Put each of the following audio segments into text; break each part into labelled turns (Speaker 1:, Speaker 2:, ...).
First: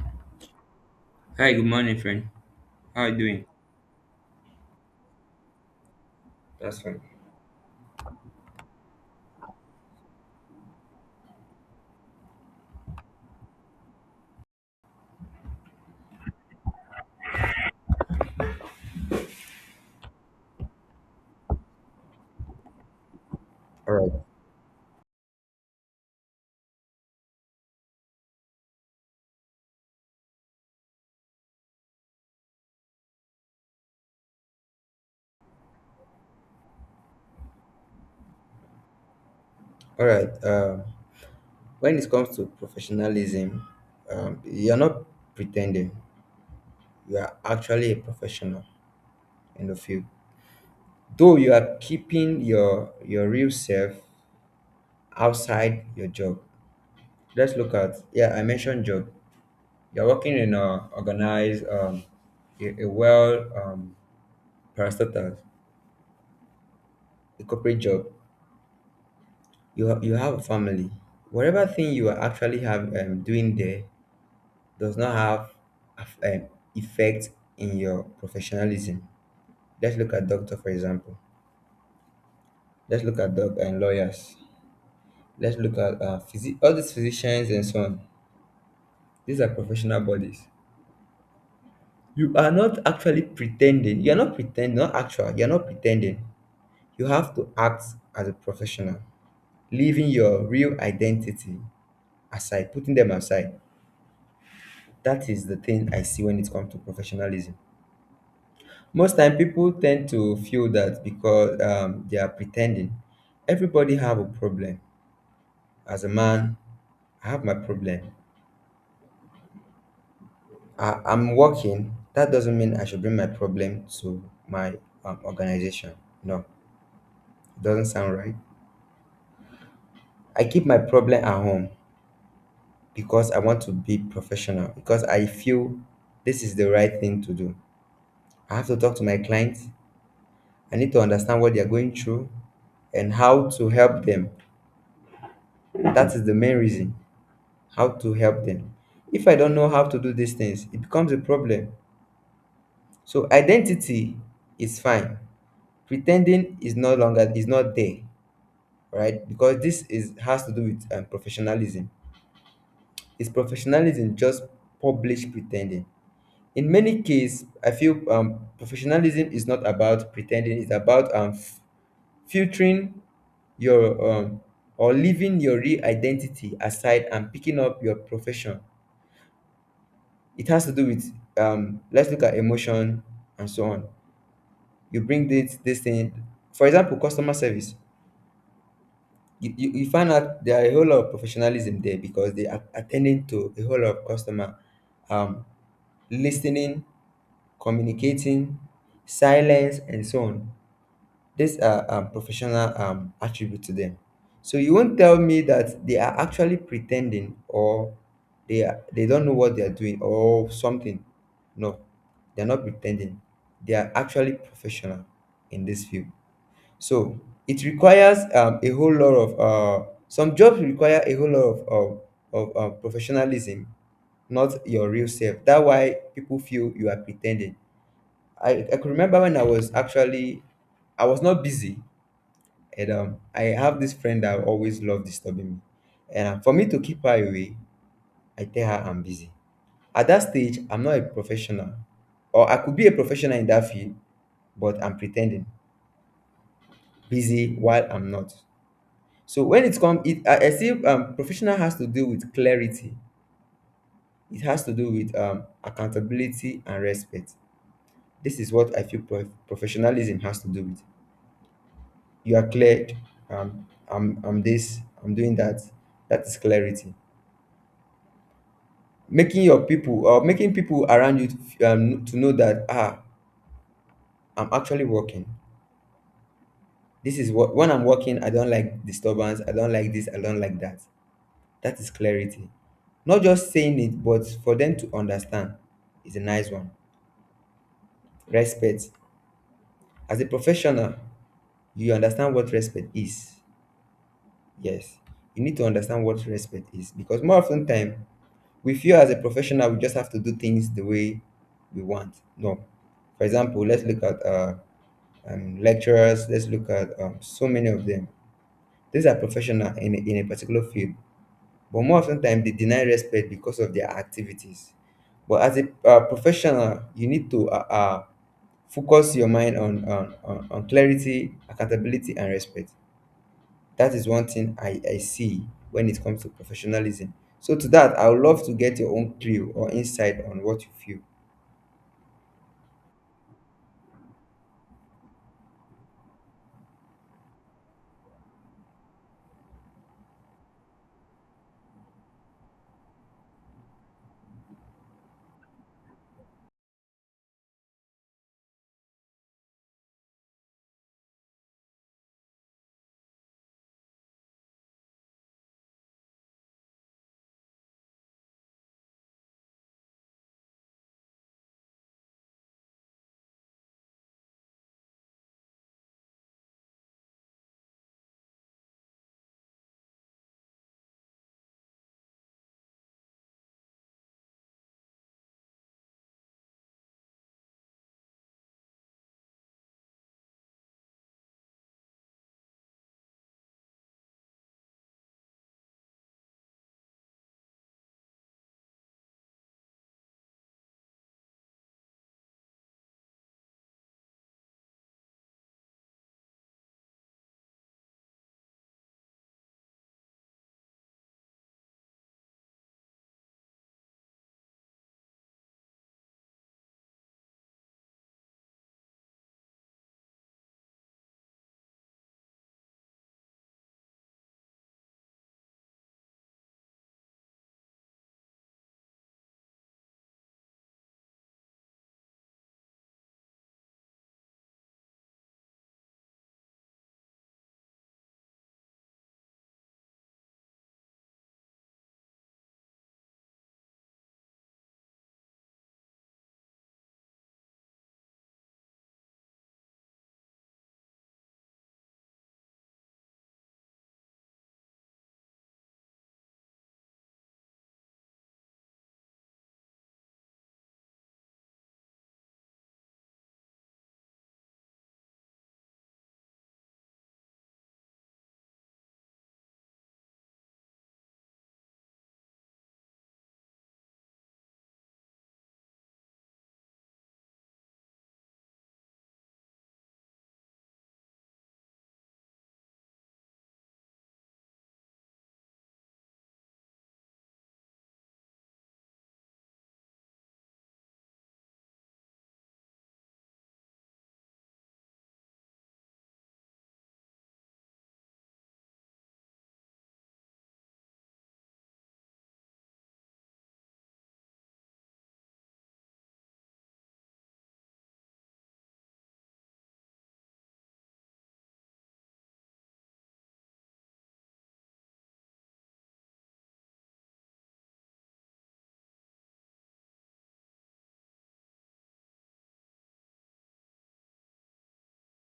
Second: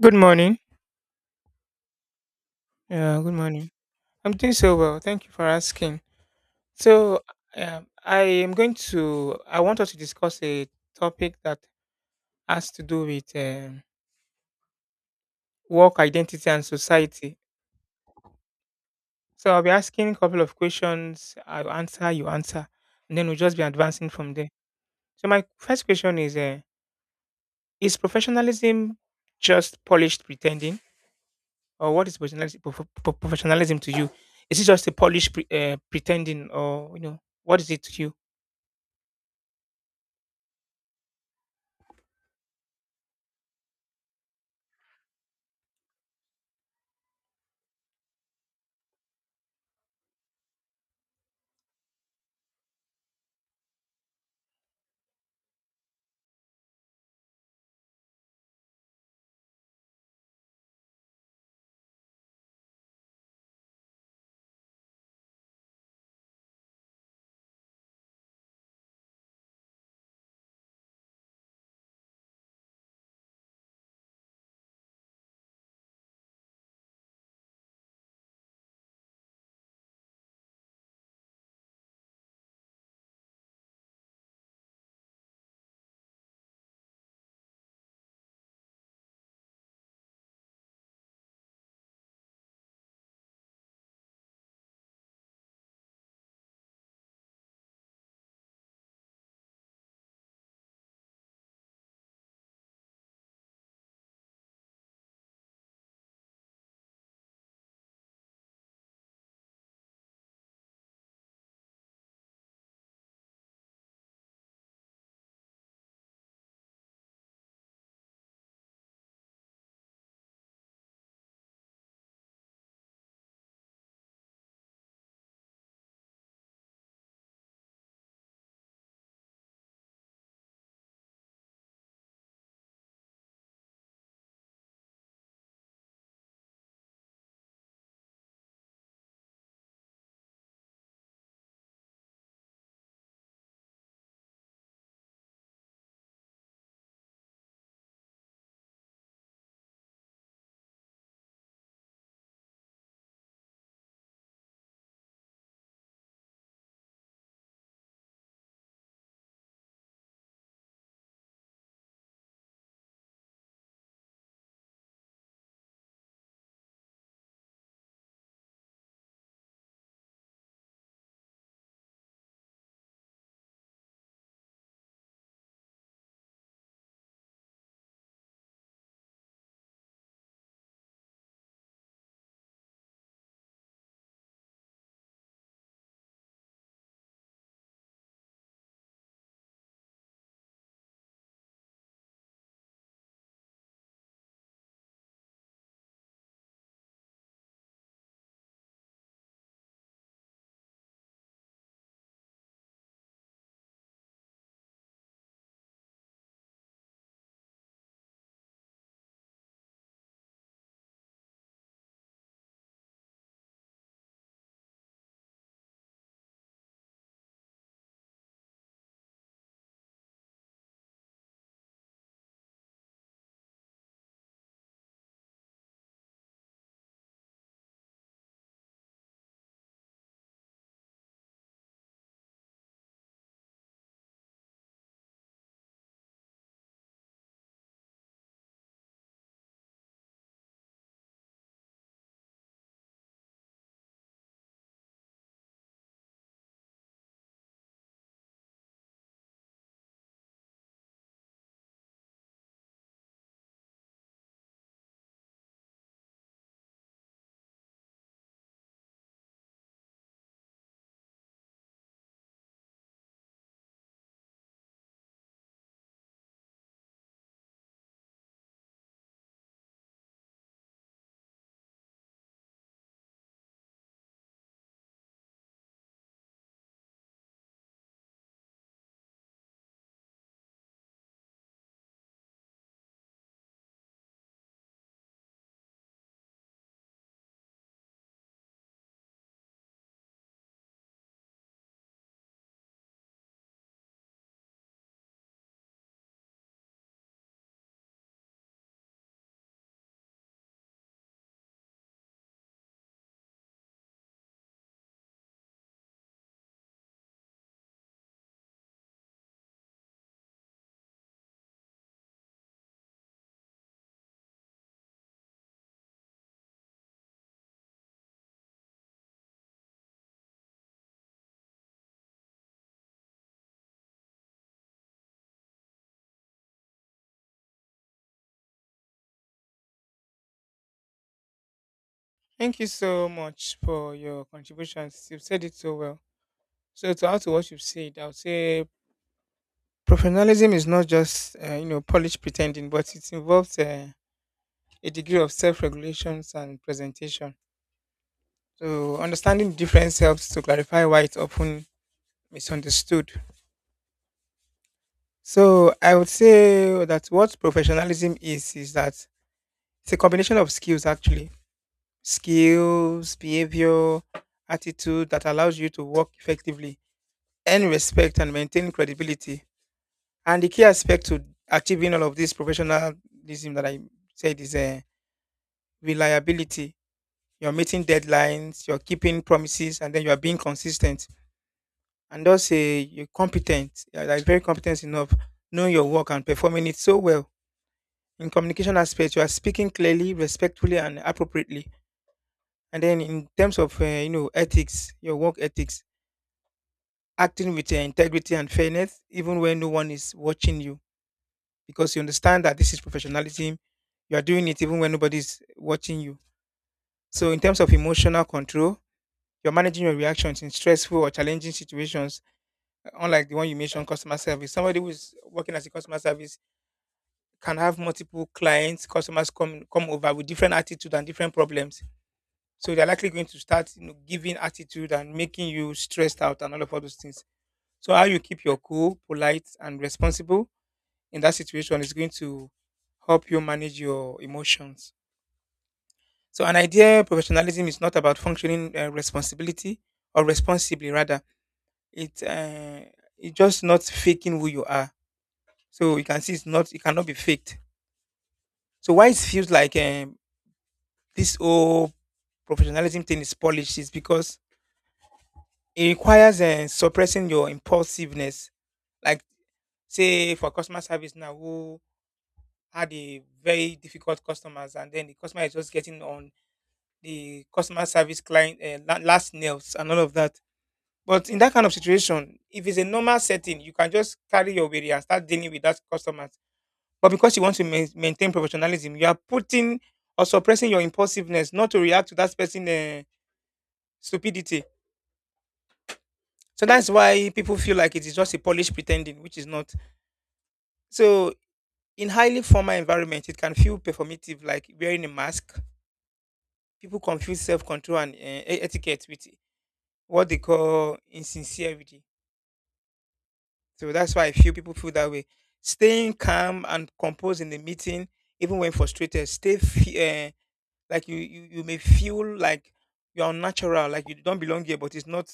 Speaker 1: Good morning.
Speaker 2: Hi, good morning, friend. How are you
Speaker 1: Yeah, good
Speaker 2: doing?
Speaker 1: morning. I'm doing so well. Thank you for asking.
Speaker 2: That's fine.
Speaker 1: So, I am going to. I want us to discuss a topic that has to do with work identity and society. So, I'll be asking a couple of questions. I'll answer. You answer, and then we'll just be
Speaker 2: All
Speaker 1: advancing
Speaker 2: right.
Speaker 1: from there. So, my first question is: is professionalism just polished pretending, or what is professionalism, professionalism to you? Is it just a polished pretending, or what is it to you?
Speaker 2: All right. When it comes to professionalism, you're not pretending. You are actually a professional in the field. Though you are keeping your real self outside your job. Let's look at, yeah, I mentioned job. You're working in a organized, a well parastatal, a corporate job. You have a family. Whatever thing you are actually have doing there does not have af- um, effect in your professionalism. Let's look at doctor for example. Let's look at doc and lawyers. Let's look at all these physicians and so on. These are professional bodies. You are not actually pretending. You are not pretending. Not actual. You are not pretending. You have to act as a professional, leaving your real identity aside, putting them aside. That is the thing I see when it comes to professionalism. Most time people tend to feel that because they are pretending. Everybody have a problem. As a man, I have my problem. I'm working. That doesn't mean I should bring my problem to my organization. No, it doesn't sound right. I keep my problem at home because I want to be professional, because I feel this is the right thing to do. I have to talk to my clients. I need to understand what they are going through and how to help them. That is the main reason. How to help them. If I don't know how to do these things, it becomes a problem. So identity is fine. Pretending is no longer is not there, right? Because this is has to do with professionalism. Is professionalism just publish pretending? In many cases, I feel professionalism is not about pretending. It's about filtering your or leaving your real identity aside and picking up your profession. It has to do with let's look at emotion and so on. You bring this thing, for example customer service. You find out there are a whole lot of professionalism there because they are attending to a whole lot of customer, um listening, communicating, silence and so on. These are professional attribute to them. So you won't tell me that they are actually pretending, or they don't know what they are doing or something. No, they are not pretending. They are actually professional in this field. So it requires a whole lot of some jobs require a whole lot of professionalism, not your real self. That's why people feel you are pretending. I could remember when I was actually I was not busy, and I have this friend that always love disturbing me. And for me to keep her away, I tell her I'm busy. At that stage, I'm not a professional, or I could be a professional in that field, but I'm pretending busy while I'm not. So when it comes, I see professional has to do with clarity. It has to do with accountability and respect. This is what I feel professionalism has to do with. You are cleared. I'm this. I'm doing that. That is clarity, making your people or making people around you to know that I'm actually working. This is what, when I'm working, I don't like disturbance, I don't like this, I don't like that. That is clarity. Not just saying it, but for them to understand is a nice one. Respect. As a professional, you understand what respect is. Yes, you need to understand what respect is, because more often time we feel as a professional we just have to do things the way we want. No. For example, let's look at lecturers. Let's look at so many of them. These are professional in a particular field, but more often time they deny respect because of their activities. But as a professional, you need to focus your mind on clarity, accountability and respect. That is one thing I see when it comes to professionalism. So to that, I would love to get your own clue or insight on what you feel.
Speaker 1: Thank you so much for your contributions. You've said it so well. So to add to what you've said, I would say professionalism is not just polished pretending, but it involves a degree of self-regulations and presentation. So understanding the difference helps to clarify why it's often misunderstood. So I would say that what professionalism is that it's a combination of skills actually, skills, behavior, attitude that allows you to work effectively, earn respect and maintain credibility. And the key aspect to achieving all of this professionalism that I said is reliability. You're meeting deadlines, you're keeping promises, and then you're being consistent. And also, you're competent, you're like very competent enough, knowing your work and performing it so well. In communication aspect, you are speaking clearly, respectfully, and appropriately. And then, in terms of ethics, your work ethics, acting with integrity and fairness, even when no one is watching you, because you understand that this is professionalism. You are doing it even when nobody's watching you. So, in terms of emotional control, you're managing your reactions in stressful or challenging situations, unlike the one you mentioned, customer service. Somebody who is working as a customer service can have multiple clients, customers come over with different attitude and different problems. So they're likely going to start giving attitude and making you stressed out and all of all those things. So how you keep your cool, polite, and responsible in that situation is going to help you manage your emotions. So an idea professionalism is not about functioning responsibility or responsibly rather. It uh, it's just not faking who you are. So you can see it's not, it cannot be faked. So why it feels like this whole professionalism thing is polished is because it requires suppressing your impulsiveness. Like say for customer service now who had a very difficult customers and then the customer is just getting on the customer service client last nails and all of that. But in that kind of situation, if it's a normal setting, you can just carry your worry and start dealing with that customers. But because you want to maintain professionalism, you are putting or suppressing your impulsiveness not to react to that person's stupidity. So that's why people feel like it is just a polished pretending, which is not. So in highly formal environment, it can feel performative, like wearing a mask. People confuse self-control and etiquette with what they call insincerity. So that's why a few people feel that way. Staying calm and composed in the meeting, even when frustrated, like you may feel like you're unnatural, like you don't belong here, but it's not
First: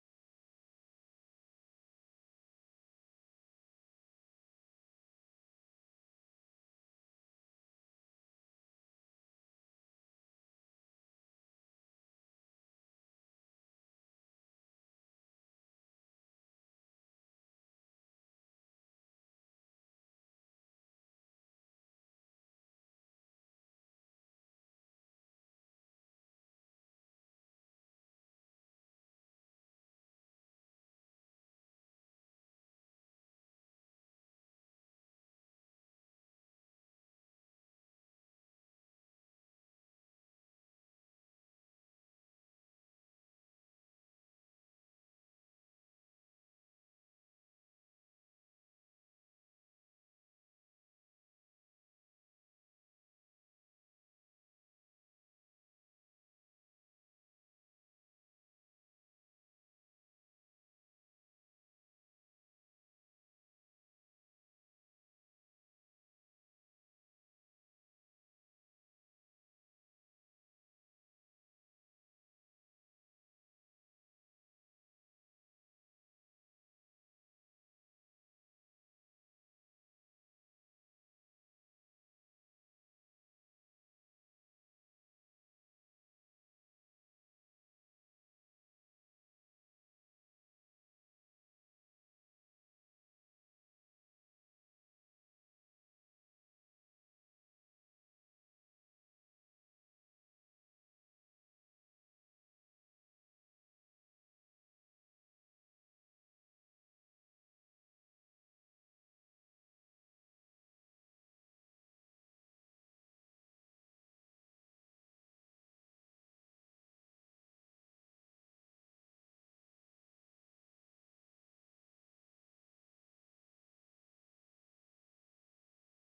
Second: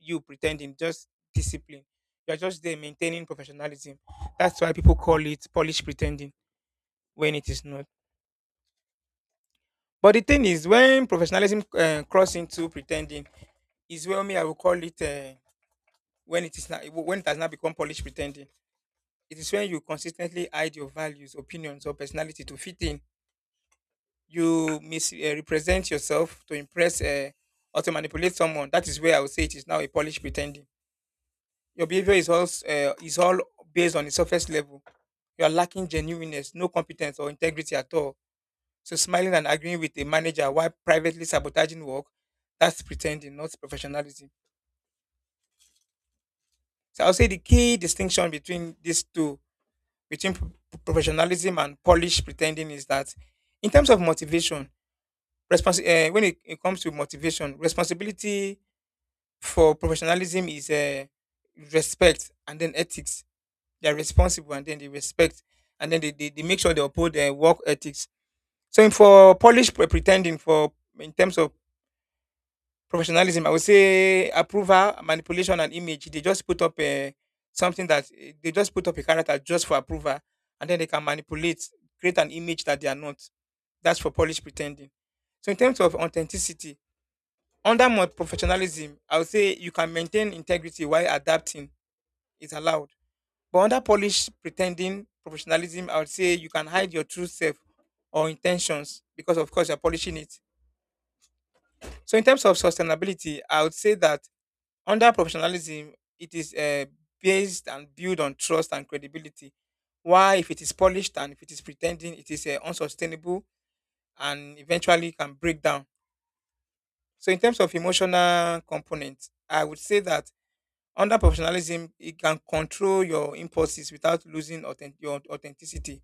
Speaker 1: you pretending, just discipline. You're just there maintaining professionalism. That's why people call it Polish pretending when it is not. But the thing is, when professionalism cross into pretending, is where me I will call it when it is not, when it has not become Polish pretending. It is when you consistently hide your values, opinions, or personality to fit in. You misrepresent yourself to impress or to manipulate someone. That is where I would say it is now a polished pretending. Your behavior is is all based on the surface level. You are lacking genuineness, no competence or integrity at all. So smiling and agreeing with a manager while privately sabotaging work, that's pretending, not professionalism. So I'll say the key distinction between these two, between professionalism and polished pretending is that in terms of motivation, when it comes to motivation, responsibility for professionalism is respect and then ethics. They are responsible and then they respect and then they make sure they uphold their work ethics. So in for pretending for in terms of professionalism. I would say approval, manipulation, and image. They just put up a something that they just put up a character just for approval, and then they can manipulate, create an image that they are not. That's for polish pretending. So in terms of authenticity, under more professionalism, I would say you can maintain integrity while adapting. It's allowed. But under polish pretending professionalism, I would say you can hide your true self or intentions because of course you're polishing it. So in terms of sustainability, I would say that under professionalism, it is based and built on trust and credibility. Why, if it is polished and if it is pretending, it is unsustainable and eventually can break down. So, in terms of emotional component, I would say that under professionalism, it can control your impulses without losing your authenticity.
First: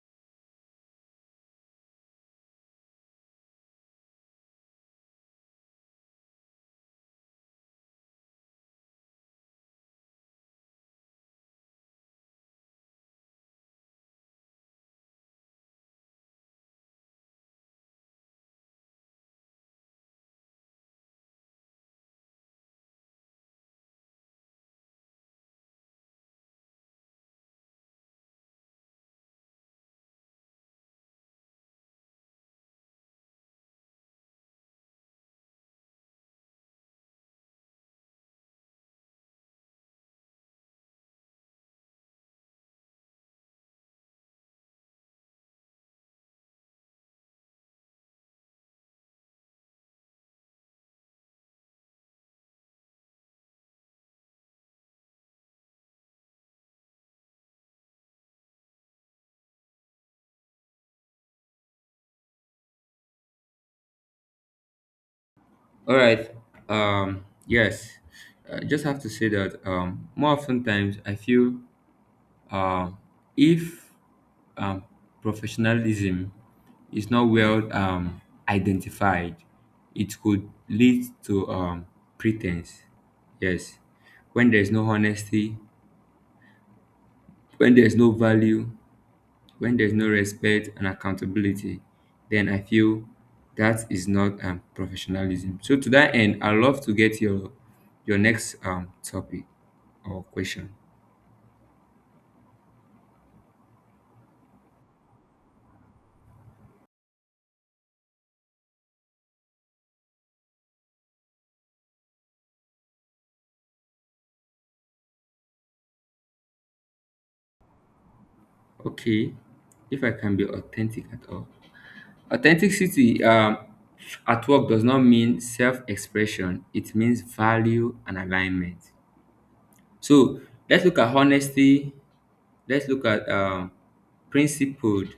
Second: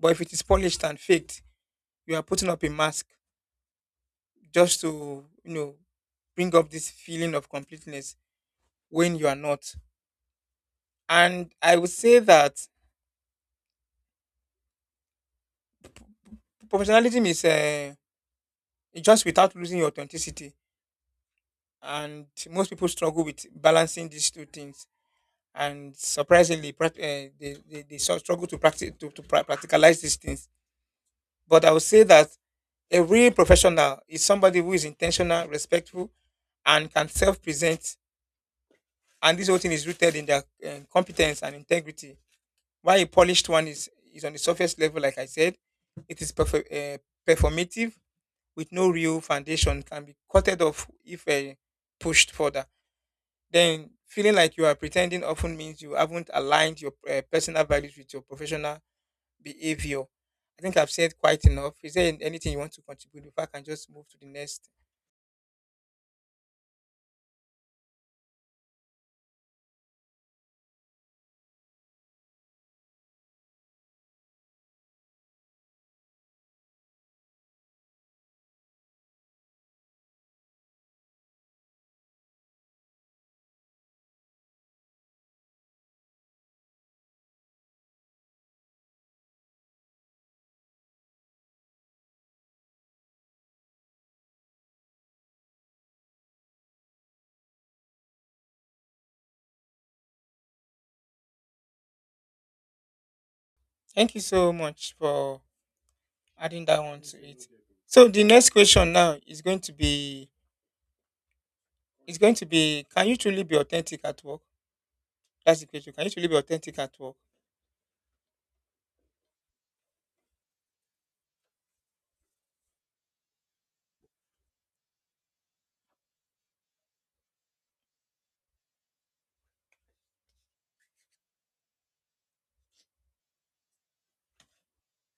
Speaker 1: But if it is polished and faked, you are putting up a mask just to, you know, bring up this feeling of completeness when you are not. And I would say that professionalism is just without losing your authenticity, and most people struggle with balancing these two things. And surprisingly, they struggle to practice to, practicalize these things. But I would say that a real professional is somebody who is intentional, respectful, and can self-present. And this whole thing is rooted in their competence and integrity. While a polished one is on the surface level, like I said, it is performative with no real foundation, can be cutted off if pushed further. Then feeling like you are pretending often means you haven't aligned your personal values with your professional behavior. I think I've said quite enough. Is there anything you want to contribute before I can just move to the next?
Speaker 2: All right. Yes. I just have to say that more often times I feel, um, if, um, professionalism is not well identified, it could lead to pretense. Yes. When there's no honesty, when there's no value, when there's no respect and accountability, then I feel that is not professionalism. So to that end, I love to get your next topic or question.
Speaker 1: Thank you so much for adding that one to it. So the next question now is going to be: can you truly be authentic at work? That's the question. Can you truly be authentic at work?
Speaker 2: Okay, if I can be authentic at all. Authenticity, at work, does not mean self-expression. It means value and alignment. So let's look at honesty. Let's look at principled,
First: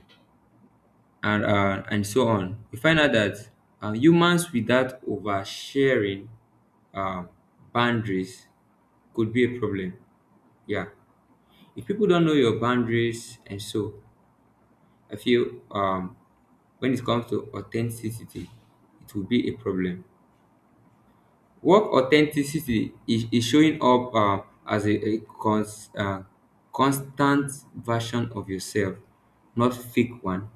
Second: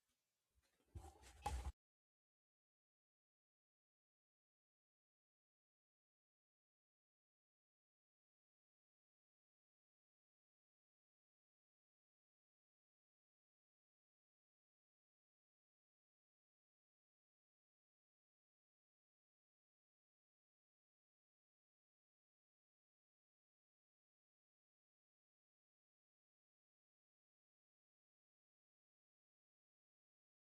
Speaker 2: and and so on. We find out that humans without oversharing um, boundaries could be a problem. Yeah, if people don't know your boundaries. And so I feel, when it comes to authenticity, it will be a problem. Work authenticity is showing up as a constant version of yourself, not fake one.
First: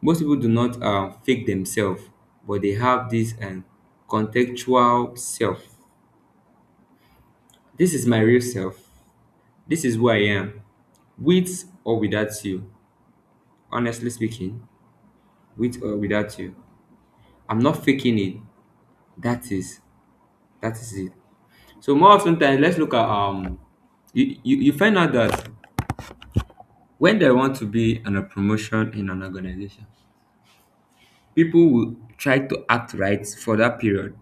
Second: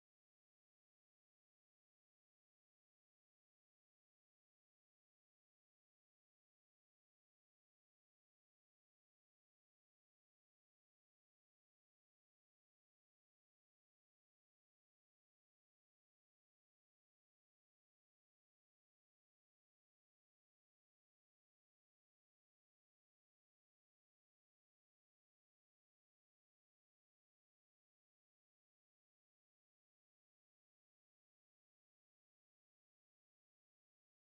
Speaker 2: Most people do not fake themselves, but they have this contextual self. This is my real self. This is who I am, with or without you. Honestly speaking, with or without you, I'm not faking it. That is that is it. So more often times let's look at, you find out that when they want to be on a promotion in an organization, people will try to act right for that period.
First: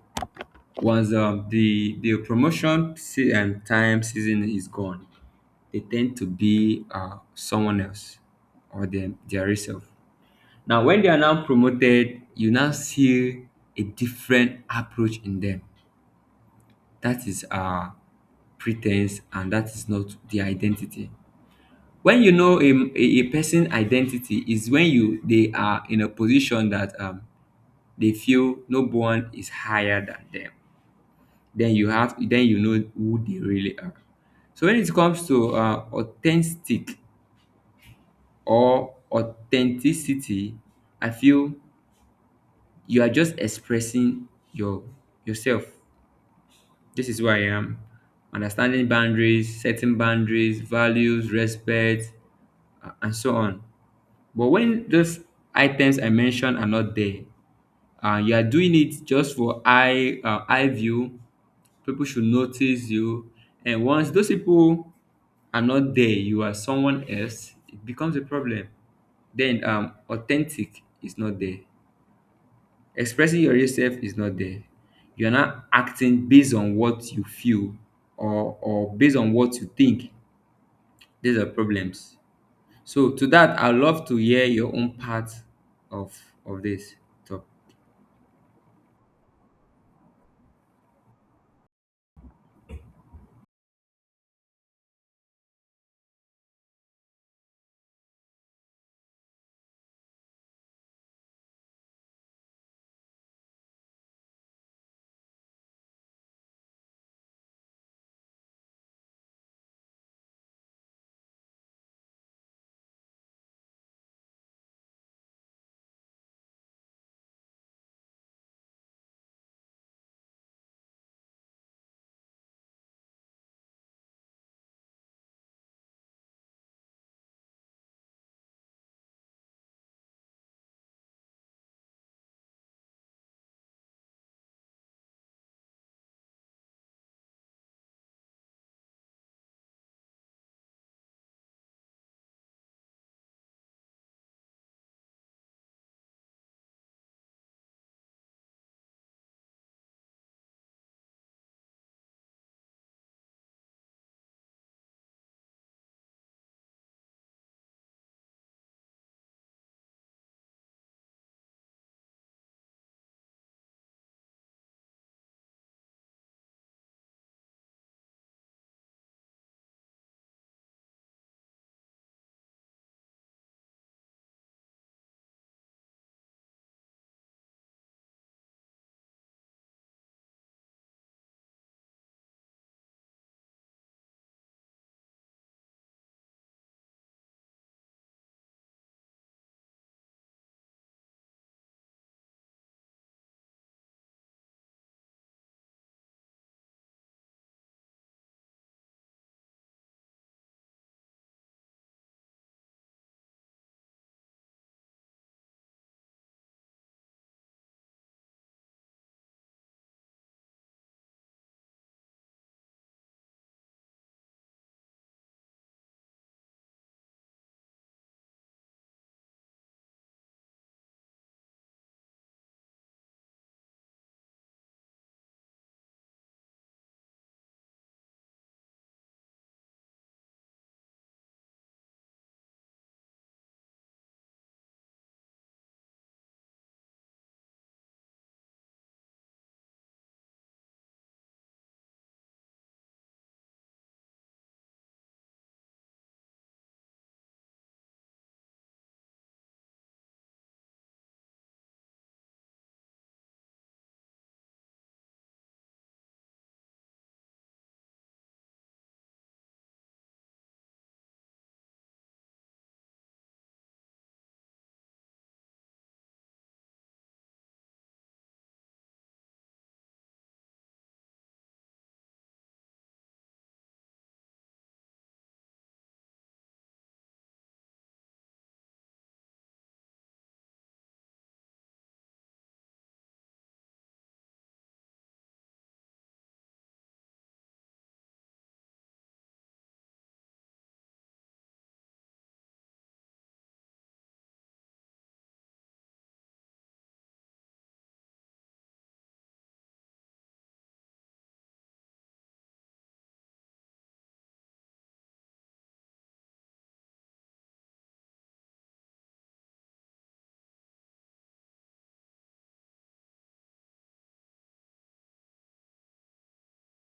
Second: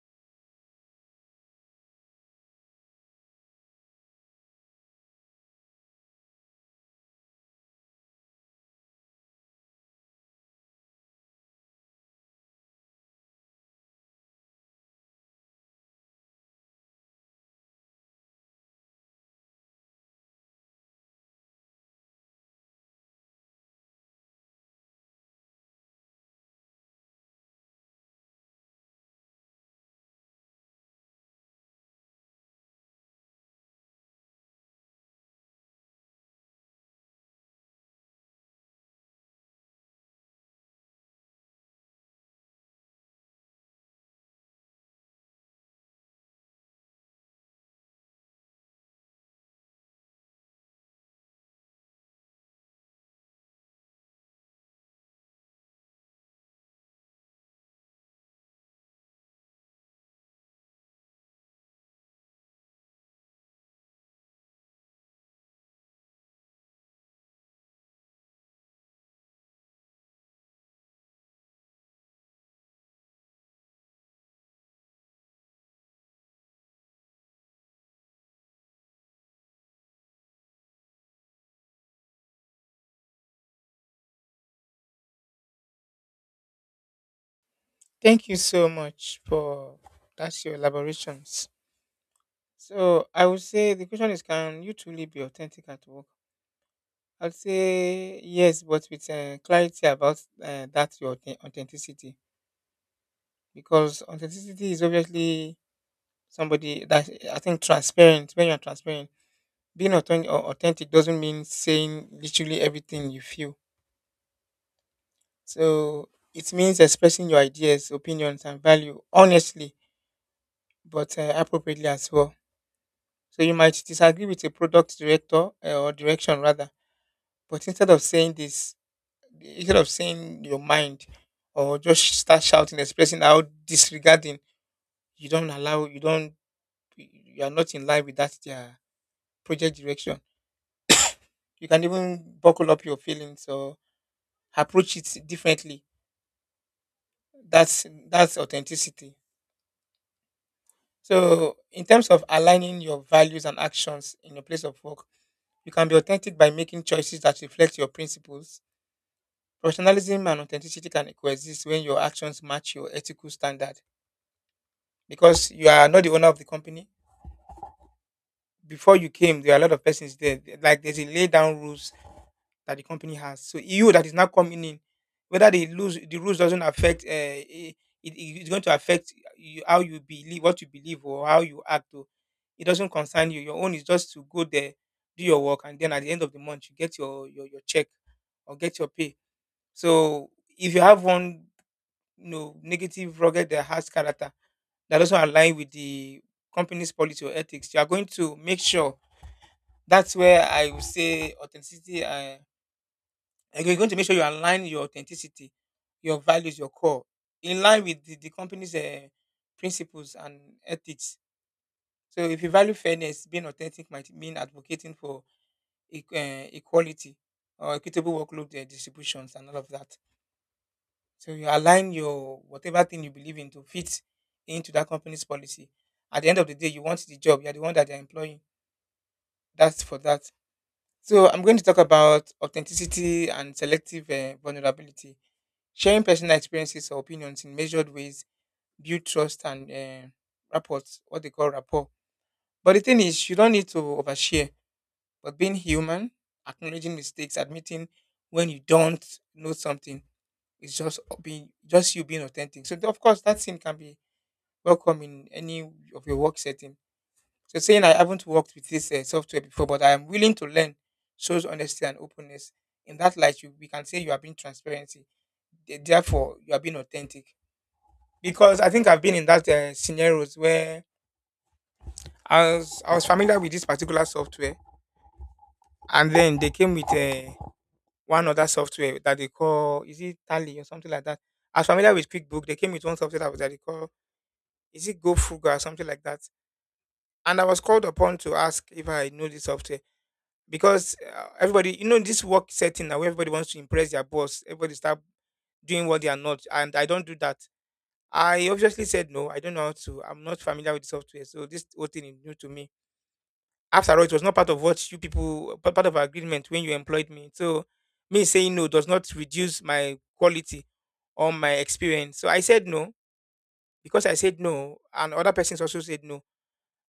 Speaker 2: Once, the promotion time season is gone, they tend to be someone else, or them their self. Now, when they are now promoted, you now see a different approach in them. That is pretense, and that is not the identity. When you know a person identity is when you they are in a position that they feel no one is higher than them. Then you know who they really are. So when it comes to authentic or authenticity, I feel you are just expressing yourself. This is who I am. Understanding boundaries, setting boundaries, values, respect, and so on. But when those items I mentioned are not there, you are doing it just for eye view. People should notice you, and once those people I'm not there, you are someone else, it becomes a problem. Then authentic is not there. Expressing your real self is not there. You're not acting based on what you feel, or based on what you think. These are problems. So to that, I love to hear your own part of of this talk.
Speaker 1: Thank you so much for that's your elaborations. So I would say the question is, can you truly be authentic at work? I'd say yes, but with clarity about that your authenticity, because authenticity is obviously somebody that I think transparent. When you're transparent, being authentic doesn't mean saying literally everything you feel. So it means expressing your ideas, opinions, and value honestly, but appropriately as well. So you might disagree with a product director or direction rather, but instead of saying your mind or just start shouting, expressing how disregarding you don't allow, you don't, you are not in line with that their project direction. You can even buckle up your feelings or approach it differently. That's authenticity. So, in terms of aligning your values and actions in your place of work, you can be authentic by making choices that reflect your principles. Professionalism and authenticity can coexist when your actions match your ethical standard, because you are not the owner of the company. Before you came, there are a lot of persons there. Like there's a lay down rules that the company has. So you that is now coming in, whether they lose the rules doesn't affect, it, it's going to affect you, how you believe, what you believe, or how you act. Or it doesn't concern you. Your own is just to go there, do your work, and then at the end of the month you get your your check or get your pay. So if you have one negative rugged that has character that doesn't align with the company's policy or ethics, you are going to make sure — that's where I would say authenticity. You're going to make sure you align your authenticity, your values, your core, in line with the company's principles and ethics. So, if you value fairness, being authentic might mean advocating for equality or equitable workload distributions and all of that. So, you align your whatever thing you believe in to fit into that company's policy. At the end of the day, you want the job. You're the one that they're employing. That's for that. So I'm going to talk about authenticity and selective vulnerability. Sharing personal experiences or opinions in measured ways build trust and rapport, what they call rapport. But the thing is, you don't need to overshare. But being human, acknowledging mistakes, admitting when you don't know something, is just being just you being authentic. So of course, that scene can be welcome in any of your work setting, so saying I haven't worked with this software before, but I am willing to learn shows honesty and openness. In that light, we can say you are being transparency. Therefore, you are being authentic. Because I think I've been in that scenarios where I was familiar with this particular software, and then they came with one other software that they call, is it Tally or something like that? I was familiar with QuickBook. They came with one software that, that they call, is it GoFuga or something like that? And I was called upon to ask if I know this software. Because everybody, you know, in this work setting now, where everybody wants to impress their boss, everybody start doing what they are not, and I don't do that. I obviously said no. I don't know how to. I'm not familiar with the software, so this whole thing is new to me. After all, it was not part of what you people, part of our agreement when you employed me. So, me saying no does not reduce my quality or my experience. So I said no because I said no, and other persons also said no,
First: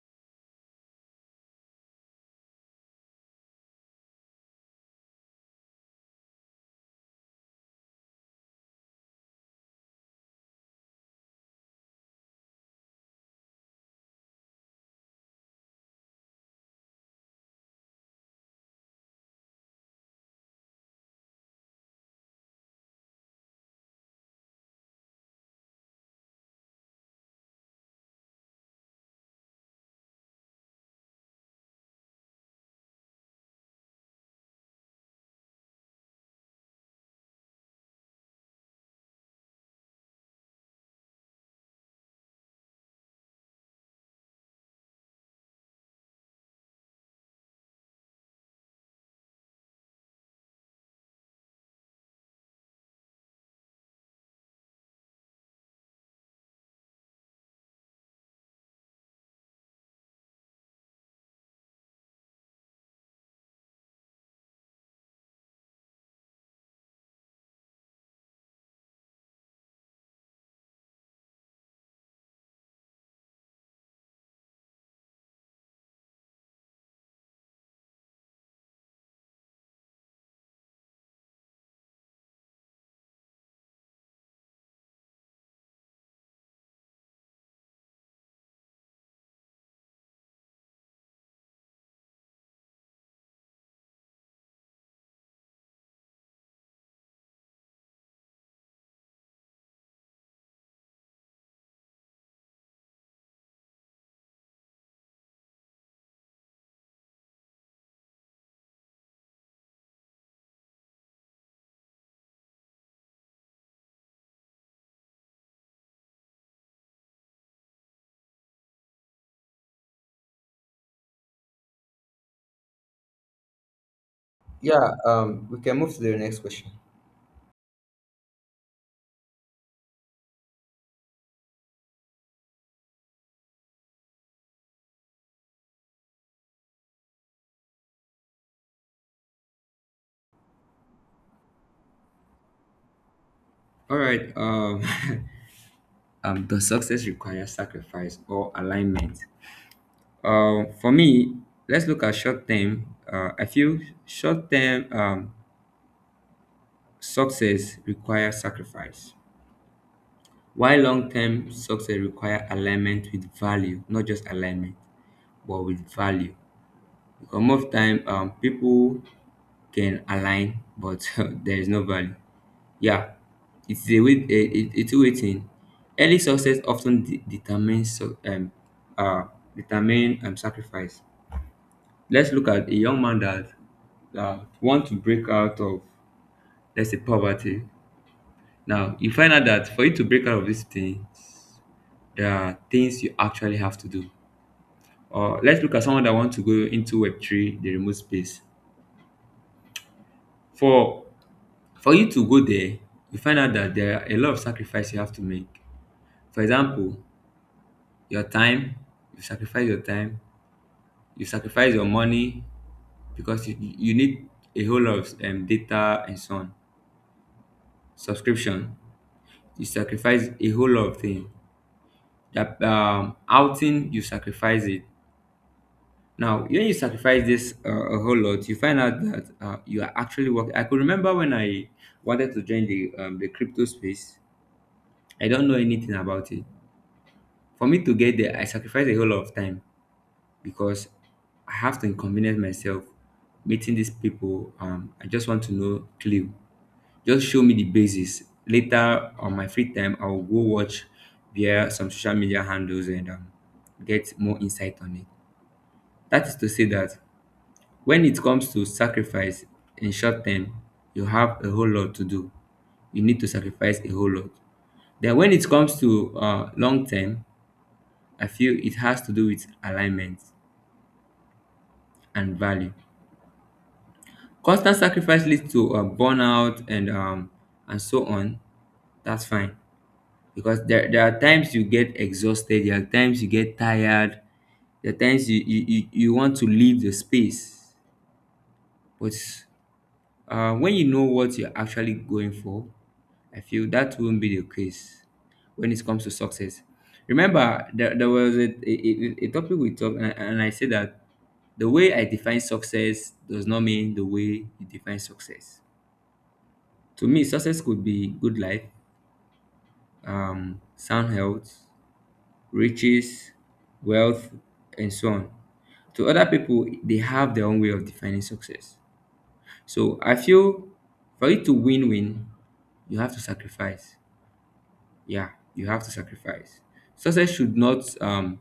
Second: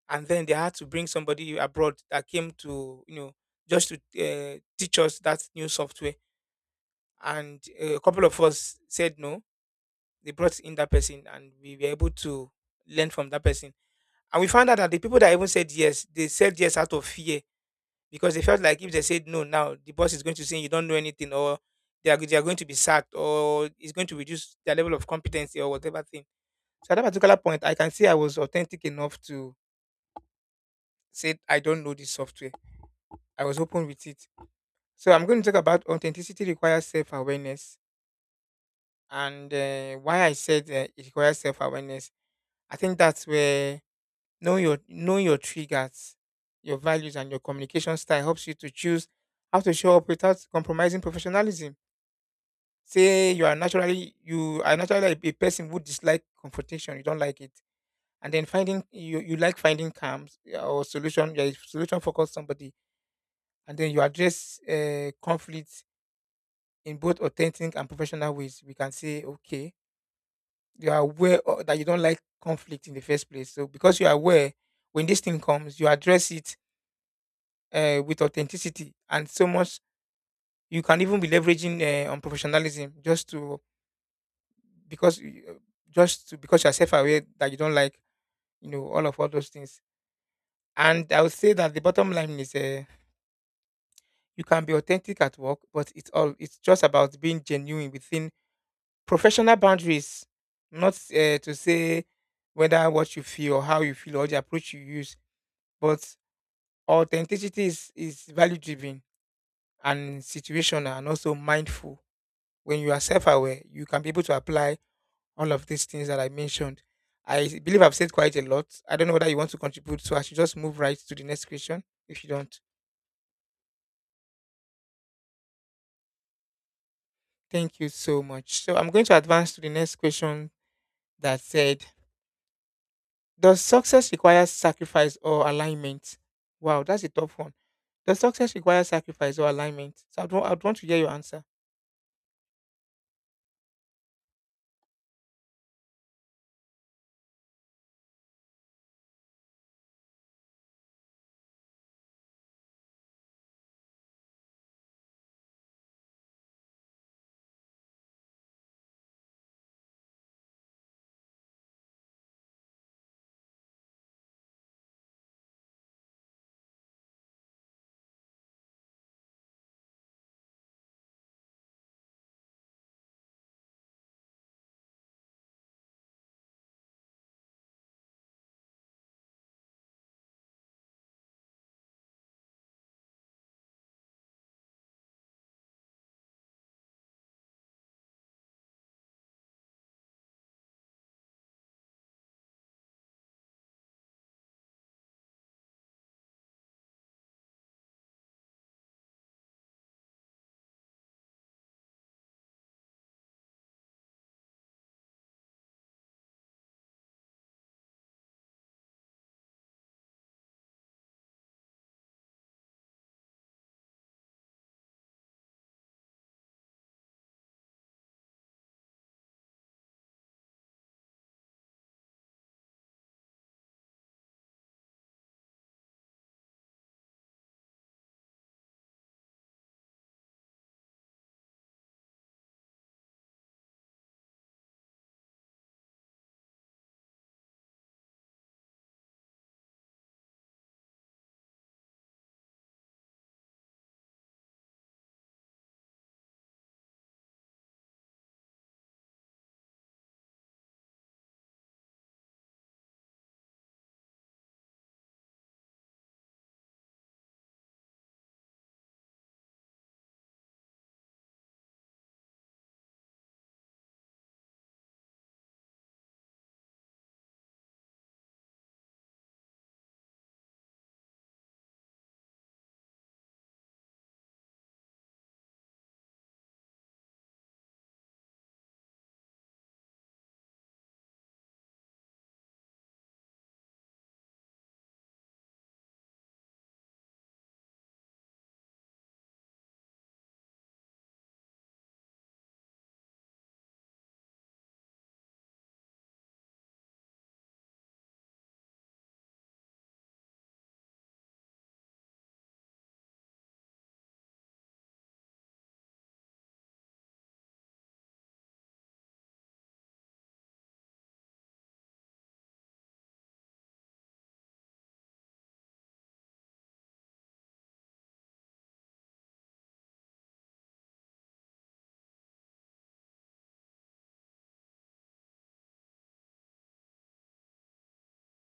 Speaker 1: and then they had to bring somebody abroad that came to, you know, just to teach us that new software. And a couple of us said no, they brought in that person and we were able to learn from that person, and we found out that the people that even said yes, they said yes out of fear, because they felt like if they said no now, the boss is going to say you don't know anything, or they are going to be sacked, or it's going to reduce their level of competency or whatever thing. So at that particular point, I can say I was authentic enough to say I don't know this software. I was open with it. So I'm going to talk about authenticity requires self-awareness, and why I said it requires self-awareness. I think that's where knowing your triggers, your values, and your communication style helps you to choose how to show up without compromising professionalism. Say you are naturally a person who dislike confrontation, you don't like it, and then finding you you like finding calms, or solution. You're a solution focused somebody, and then you address conflict in both authentic and professional ways. We can say, okay, you are aware that you don't like conflict in the first place. So because you are aware, when this thing comes, you address it with authenticity, and so much you can even be leveraging on professionalism just to because you- uh, just to because you're self-aware that you don't like, you know, all of all those things. And I would say that the bottom line is, you can be authentic at work, but it's all it's just about being genuine within professional boundaries, not to say whether what you feel or how you feel or the approach you use, but authenticity is value driven and situational and also mindful. When you are self aware, you can be able to apply all of these things that I mentioned. I believe I've said quite a lot. I don't know whether you want to contribute, so I should just move right to the next question if you don't.
Speaker 2: Yeah, we can move to the next question.
Speaker 1: Thank you so much. So I'm going to advance to the next question that said, does success require sacrifice or alignment? Wow, that's a tough one. Does success require sacrifice or alignment? So I'd want to hear your answer.
Speaker 2: All right. Does success require sacrifice or alignment? For me, let's look at short term. I feel short term success requires sacrifice, while long term success requires alignment with value, not just alignment, but with value. Because most time, people can align, but there is no value. Yeah, it's a wait, a two-way thing. Early success often determines so- uh, determine sacrifice. Let's look at a young man that want to break out of, let's say, poverty. Now you find out that for you to break out of these things there are things you actually have to do, or let's look at someone that wants to go into web3, the remote space. For for you to go there, you find out that there are a lot of sacrifice you have to make. For example, your time. You sacrifice your time, you sacrifice your money, because you need a whole lot of data and so on, subscription. You sacrifice a whole lot of things, that outing, you sacrifice it. Now when you sacrifice this, a whole lot, you find out that, you are actually working. I could remember when I wanted to join the, the crypto space. I don't know anything about it. For me to get there I sacrificed a whole lot of time, because I have to inconvenience myself meeting these people. I just want to know clue, just show me the basis. Later on my free time, I will go watch their some social media handles and get more insight on it. That is to say that when it comes to sacrifice in short term, you have a whole lot to do. You need to sacrifice a whole lot. Then when it comes to long term, I feel it has to do with alignment and value. Constant sacrifice leads to burnout and and so on. That's fine because there are times you get exhausted. There are times you get tired. There are times you want to leave the space, but When you know what you're actually going for, I feel that won't be the case when it comes to success. Remember, there was a topic we talked, and I said that the way I define success does not mean the way you define success. To me, success could be good life, sound health, riches, wealth, and so on. To other people, they have their own way of defining success. So I feel for it to win win, you have to sacrifice. Yeah, you have to sacrifice. Success should not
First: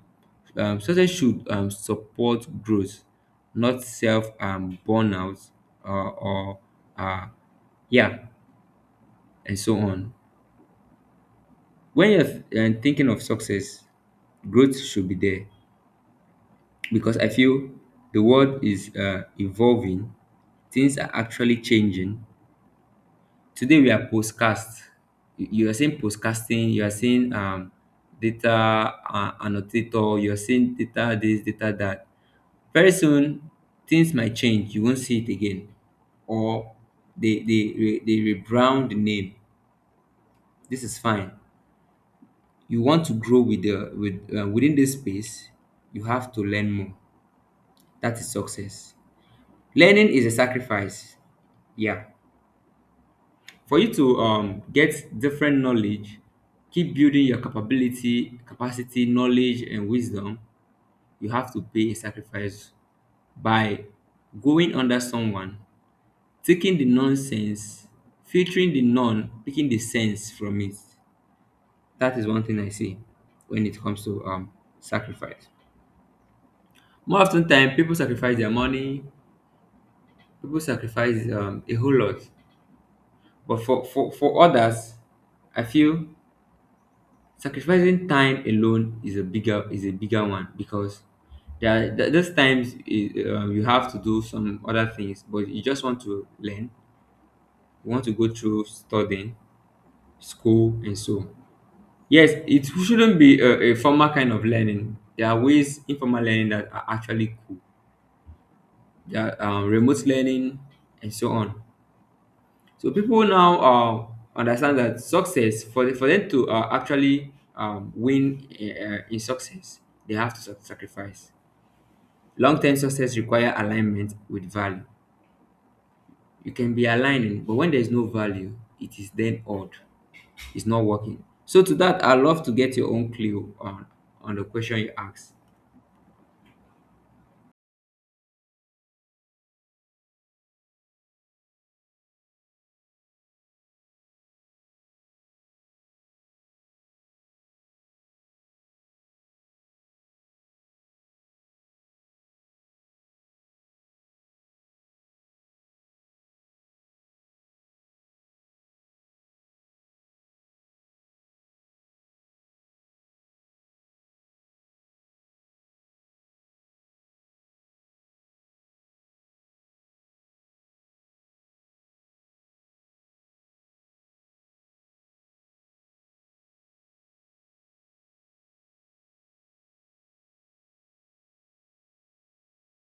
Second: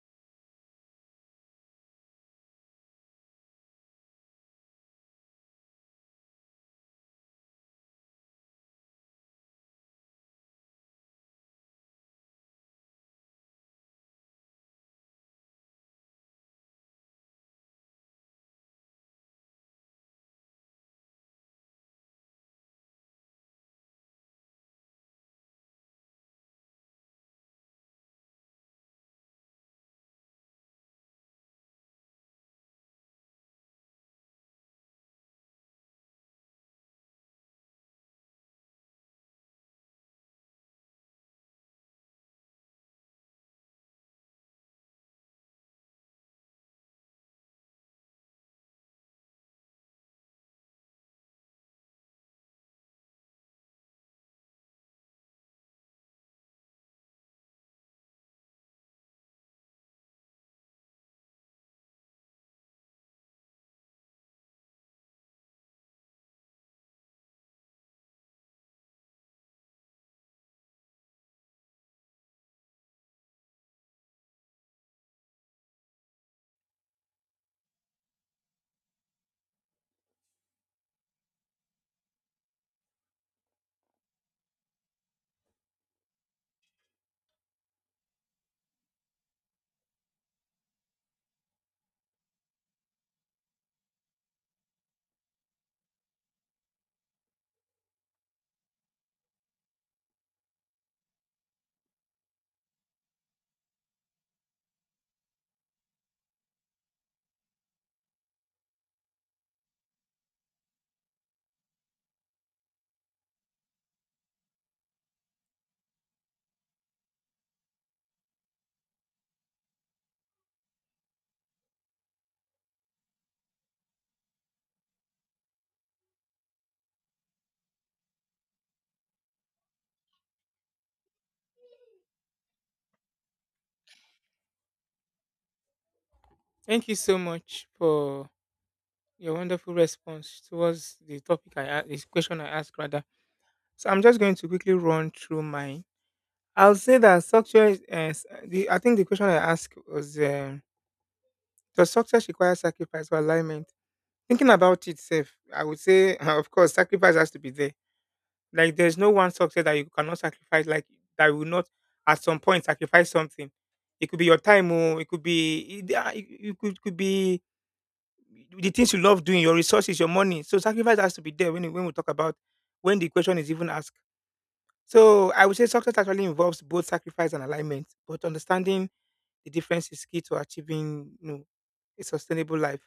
Speaker 2: success should support growth, not self burnout or uh yeah and so on. When you're thinking of success, growth should be there because I feel the world is evolving, things are actually changing. Today we are postcast. You are saying postcasting, you are saying data annotator, you are saying data this, data that. Very soon, things might change. You won't see it again. Or they rebrand the name. This is fine. You want to grow within this space, you have to learn more. That is success. Learning is a sacrifice. Yeah. For you to get different knowledge, keep building your capability, capacity, knowledge, and wisdom, you have to pay a sacrifice by going under someone, taking the nonsense, filtering the non picking the sense from it. That is one thing I see when it comes to sacrifice. More often time, people sacrifice their money, people sacrifice a whole lot, but for others, I feel sacrificing time alone is a bigger one because there are those times you have to do some other things, but you just want to learn. You want to go through studying, school, and so on. Yes, it shouldn't be a formal kind of learning. There are ways informal learning that are actually cool. There are remote learning and so on. So people now understand that success, for for them to actually win in success, they have to sacrifice. Long term success require alignment with value. You can be aligning, but when there is no value, it is then odd. It's not working. So to that, I love to get your own clue on the question you asked.
Speaker 1: Thank you so much for your wonderful response towards the topic I asked, this question I asked rather. So I'm just going to quickly run through mine. I'll say that success. I think the question I asked was, does success require sacrifice or alignment? Thinking about itself, I would say, of course, sacrifice has to be there. Like there's no one success that you cannot sacrifice. Like that will not at some point sacrifice something. It could be your time. Or it could be it, ah, it could be the things you love doing, your resources, your money. So sacrifice has to be there when we talk about when the question is even asked. So I would say success actually involves both sacrifice and alignment, but understanding the difference is key to achieving, you know, a sustainable life.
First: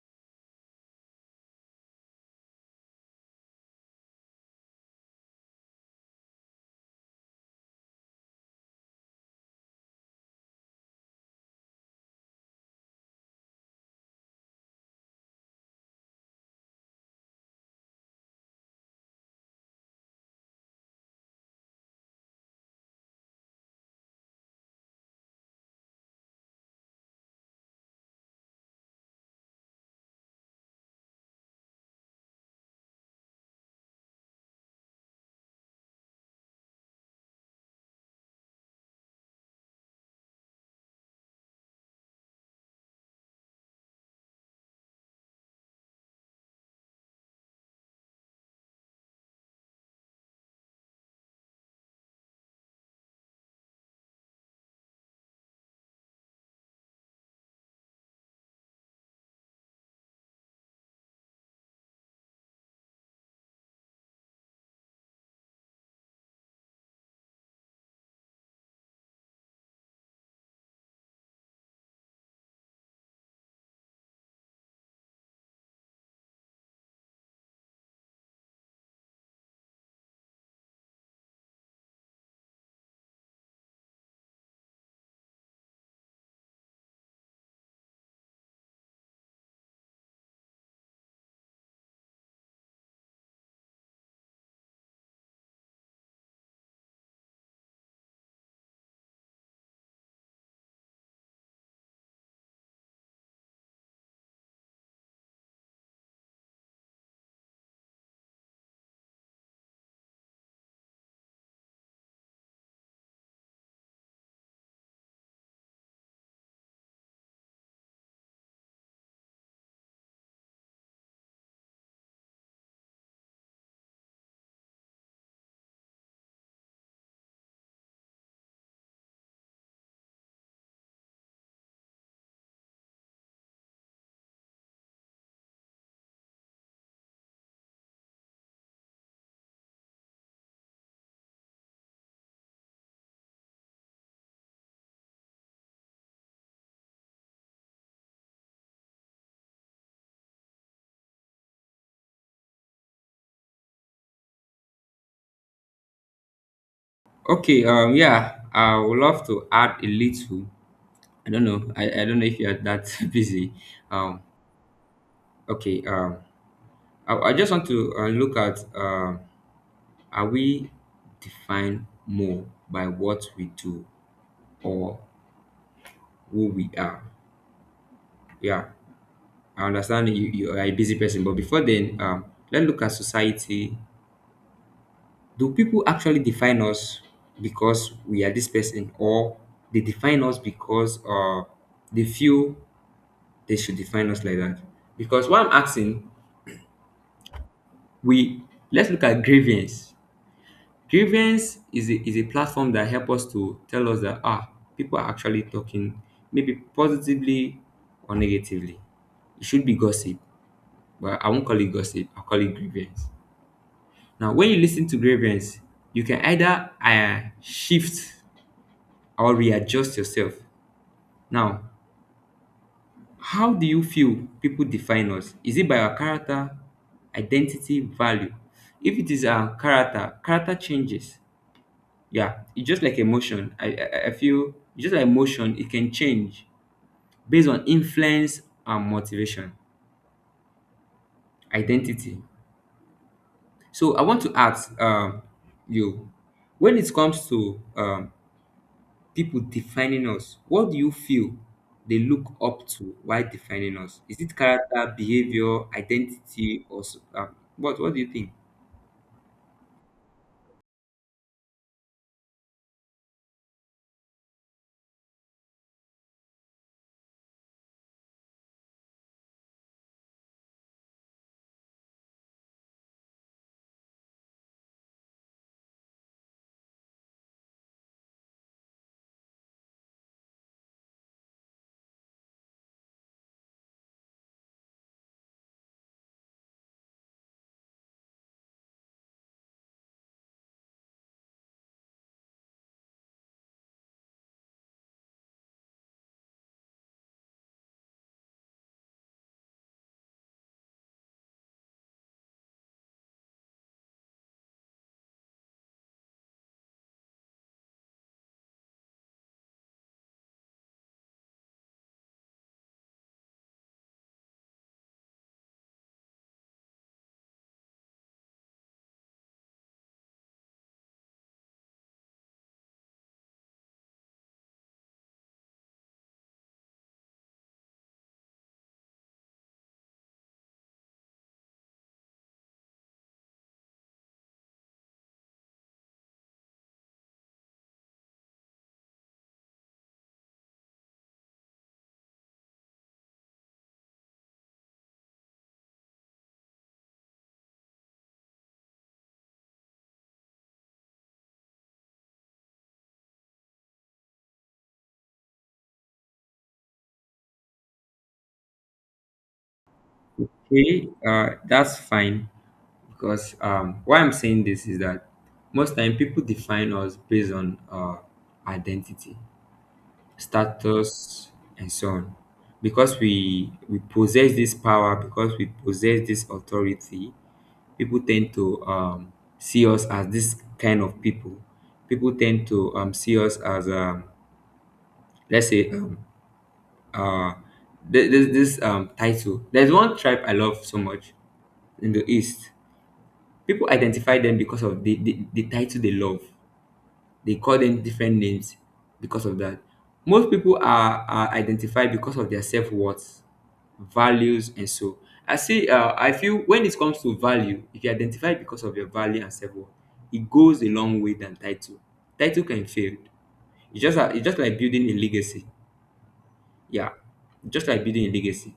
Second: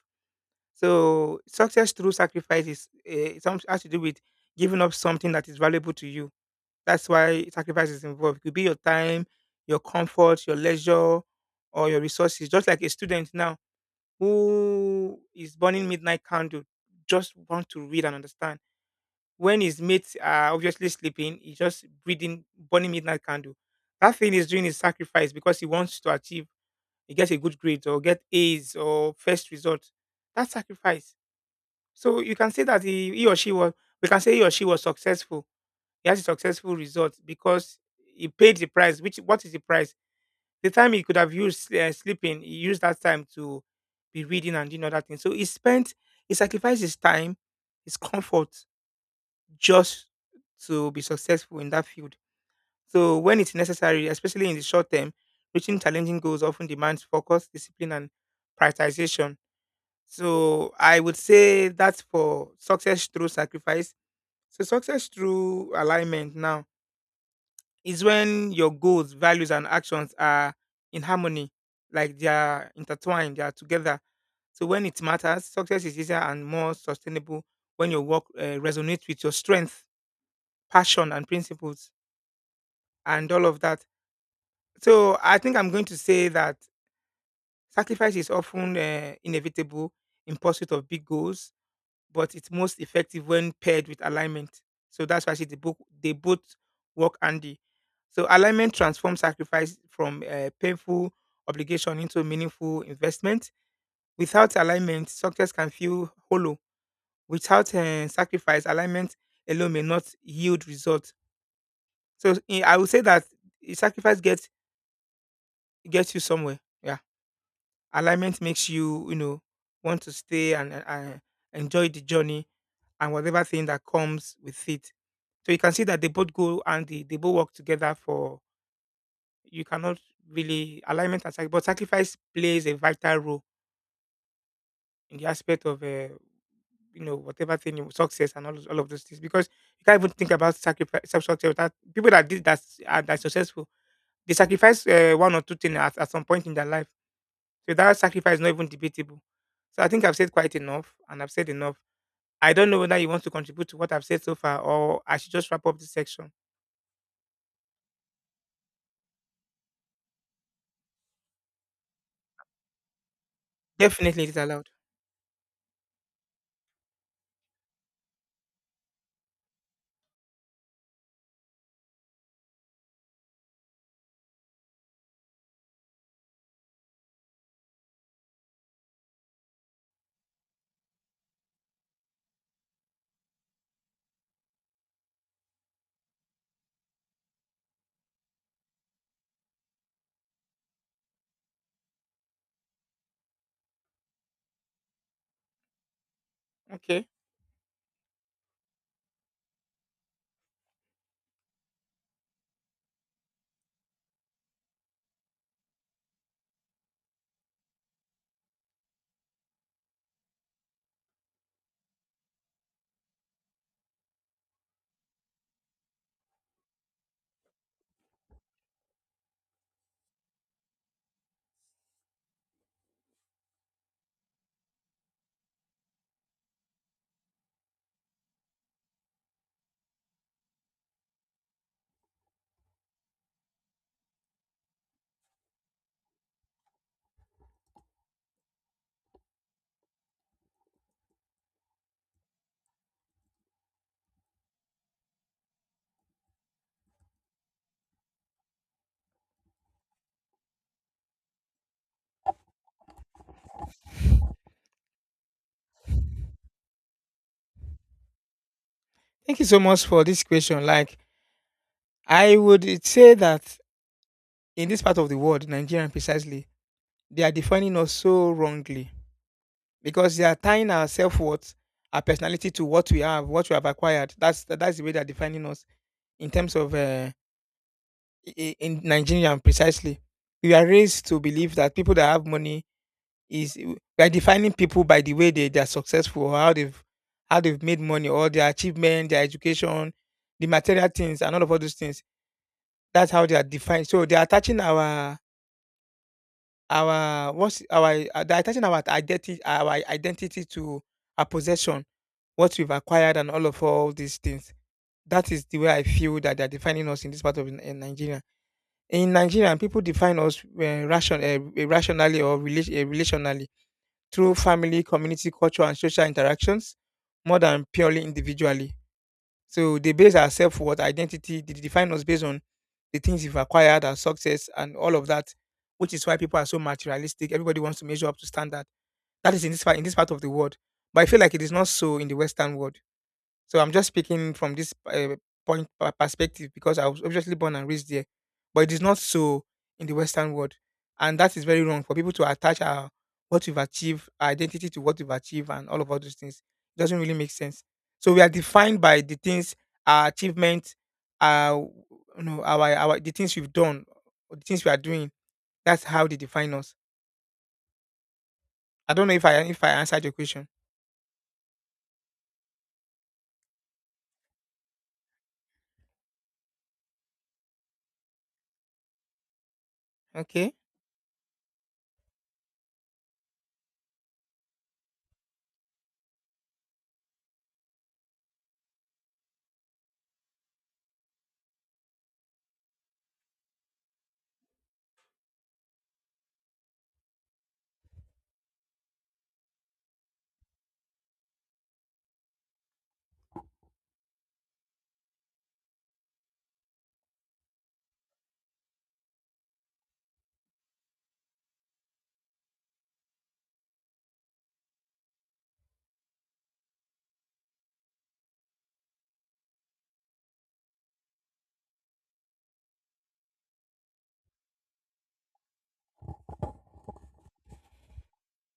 Speaker 1: So success through sacrifice is, some, has to do with giving up something that is valuable to you. That's why sacrifice is involved. It could be your time, your comfort, your leisure, or your resources. Just like a student now who is burning midnight candle, just want to read and understand. When his mates are obviously sleeping, he's just reading, burning midnight candle. That thing he's doing is sacrifice because he wants to achieve, he gets a good grade or get A's or first result. That's sacrifice. So you can say that he or she was, we can say he or she was successful. He has a successful result because he paid the price. Which what is the price? The time he could have used sleeping, he used that time to be reading and doing other things. So he sacrificed his time, his comfort, just to be successful in that field. So when it's necessary, especially in the short term, reaching challenging goals often demands focus, discipline, and prioritization. So I would say that's for success through sacrifice. So success through alignment now is when your goals, values, and actions are in harmony, like they are intertwined, they are together. So when it matters, success is easier and more sustainable when your work resonates with your strength, passion, and principles, and all of that. So I think I'm going to say that sacrifice is often inevitable in pursuit of big goals, but it's most effective when paired with alignment. So that's why I say the book they both work handy. So alignment transforms sacrifice from a painful obligation into meaningful investment. Without alignment, success can feel hollow. Without sacrifice, alignment alone may not yield results. So I would say that sacrifice gets you somewhere. Yeah, alignment makes you, you know, want to stay and, and enjoy the journey and whatever thing that comes with it. So you can see that they both go and they both work together for you cannot really alignment and sacrifice, but sacrifice plays a vital role in the aspect of, you know, whatever thing you success and all, all of those things, because you can't even think about sacrifice success without people that did that are that successful. They sacrifice one or two things at some point in their life, so that sacrifice is not even debatable. So I think I've said quite enough and I've said enough. I don't know whether you want to contribute to what I've said so far or I should just wrap up this section.
Speaker 2: Okay, yeah, I would love to add a little. I don't know. I don't know if you are that busy. Um,
Speaker 1: Definitely it is allowed.
Speaker 2: okay, I just want to look at are we defined more by what we do or who we are? Yeah, I understand you are a busy person, but before then, let's look at society. Do people actually define us because we are this person, or they define us because they feel they should define us like that? Because what I'm asking,
Speaker 1: Okay.
Speaker 2: we let's look at grievance. Grievance is is a platform that help us to tell us that ah people are actually talking, maybe positively or negatively. It should be gossip, but I won't call it gossip. I'll call it grievance. Now, when you listen to grievance, you can either shift or readjust yourself. Now, how do you feel people define us? Is it by our character, identity, value? If it is our character, character changes. Yeah, it's just like emotion. I feel it's just like emotion, it can change based on influence and motivation, identity. So I want to ask you, when it comes to people defining us, what do you feel they look up to while defining us? Is it character, behavior, identity, or what do you think?
Speaker 1: Thank you so much for this question. Like, I would say that in this part of the world, Nigerian, precisely, they are defining us so wrongly, because they are tying our self worth, our personality to what we have acquired. That's the way they are defining us in terms of, i- in Nigeria precisely, we are raised to believe that people that have money is, we are defining people by the way they are successful or how they've made money or their achievement, their education, the material things and all of all those things. That's how they are defined. So they are attaching our what's our they're attaching our identity to our possession, what we've acquired and all of all these things. That is the way I feel that they're defining us in this part of in Nigeria. In Nigeria, people define us rationally or relationally through family, community, culture, and social interactions more than purely individually. So they base our self worth, identity, they define us based on the things we've acquired, our success, and all of that, which is why people are so materialistic. Everybody wants to measure up to standard. That is in this part of the world. But I feel like it is not so in the Western world. So I'm just speaking from this perspective, because I was obviously born and raised there, but it is not so in the Western world, and that is very wrong for people to attach our what we've achieved, our identity to what we've achieved, and all of all those things. It doesn't really make sense. So we are defined by the things, our achievements, our, you know, our the things we've done, or the things we are doing. That's how they define us. I don't know if I answered your question.
Speaker 2: Okay, that's fine, because why I'm saying this is that most time people define us based on identity,
Speaker 1: Okay.
Speaker 2: status, and so on. Because we possess this power, because we possess this authority, people tend to see us as this kind of people. People tend to see us as let's say um, uh, this title. There's one tribe I love so much in the east. People identify them because of the title they love. They call them different names because of that. Most people are identified because of their self worth, values, and so. I see. I feel when it comes to value, if you identify because of your value and self worth, it goes a long way than title. Title can fail. It's just, it's just like building a legacy. Yeah, just like building a legacy.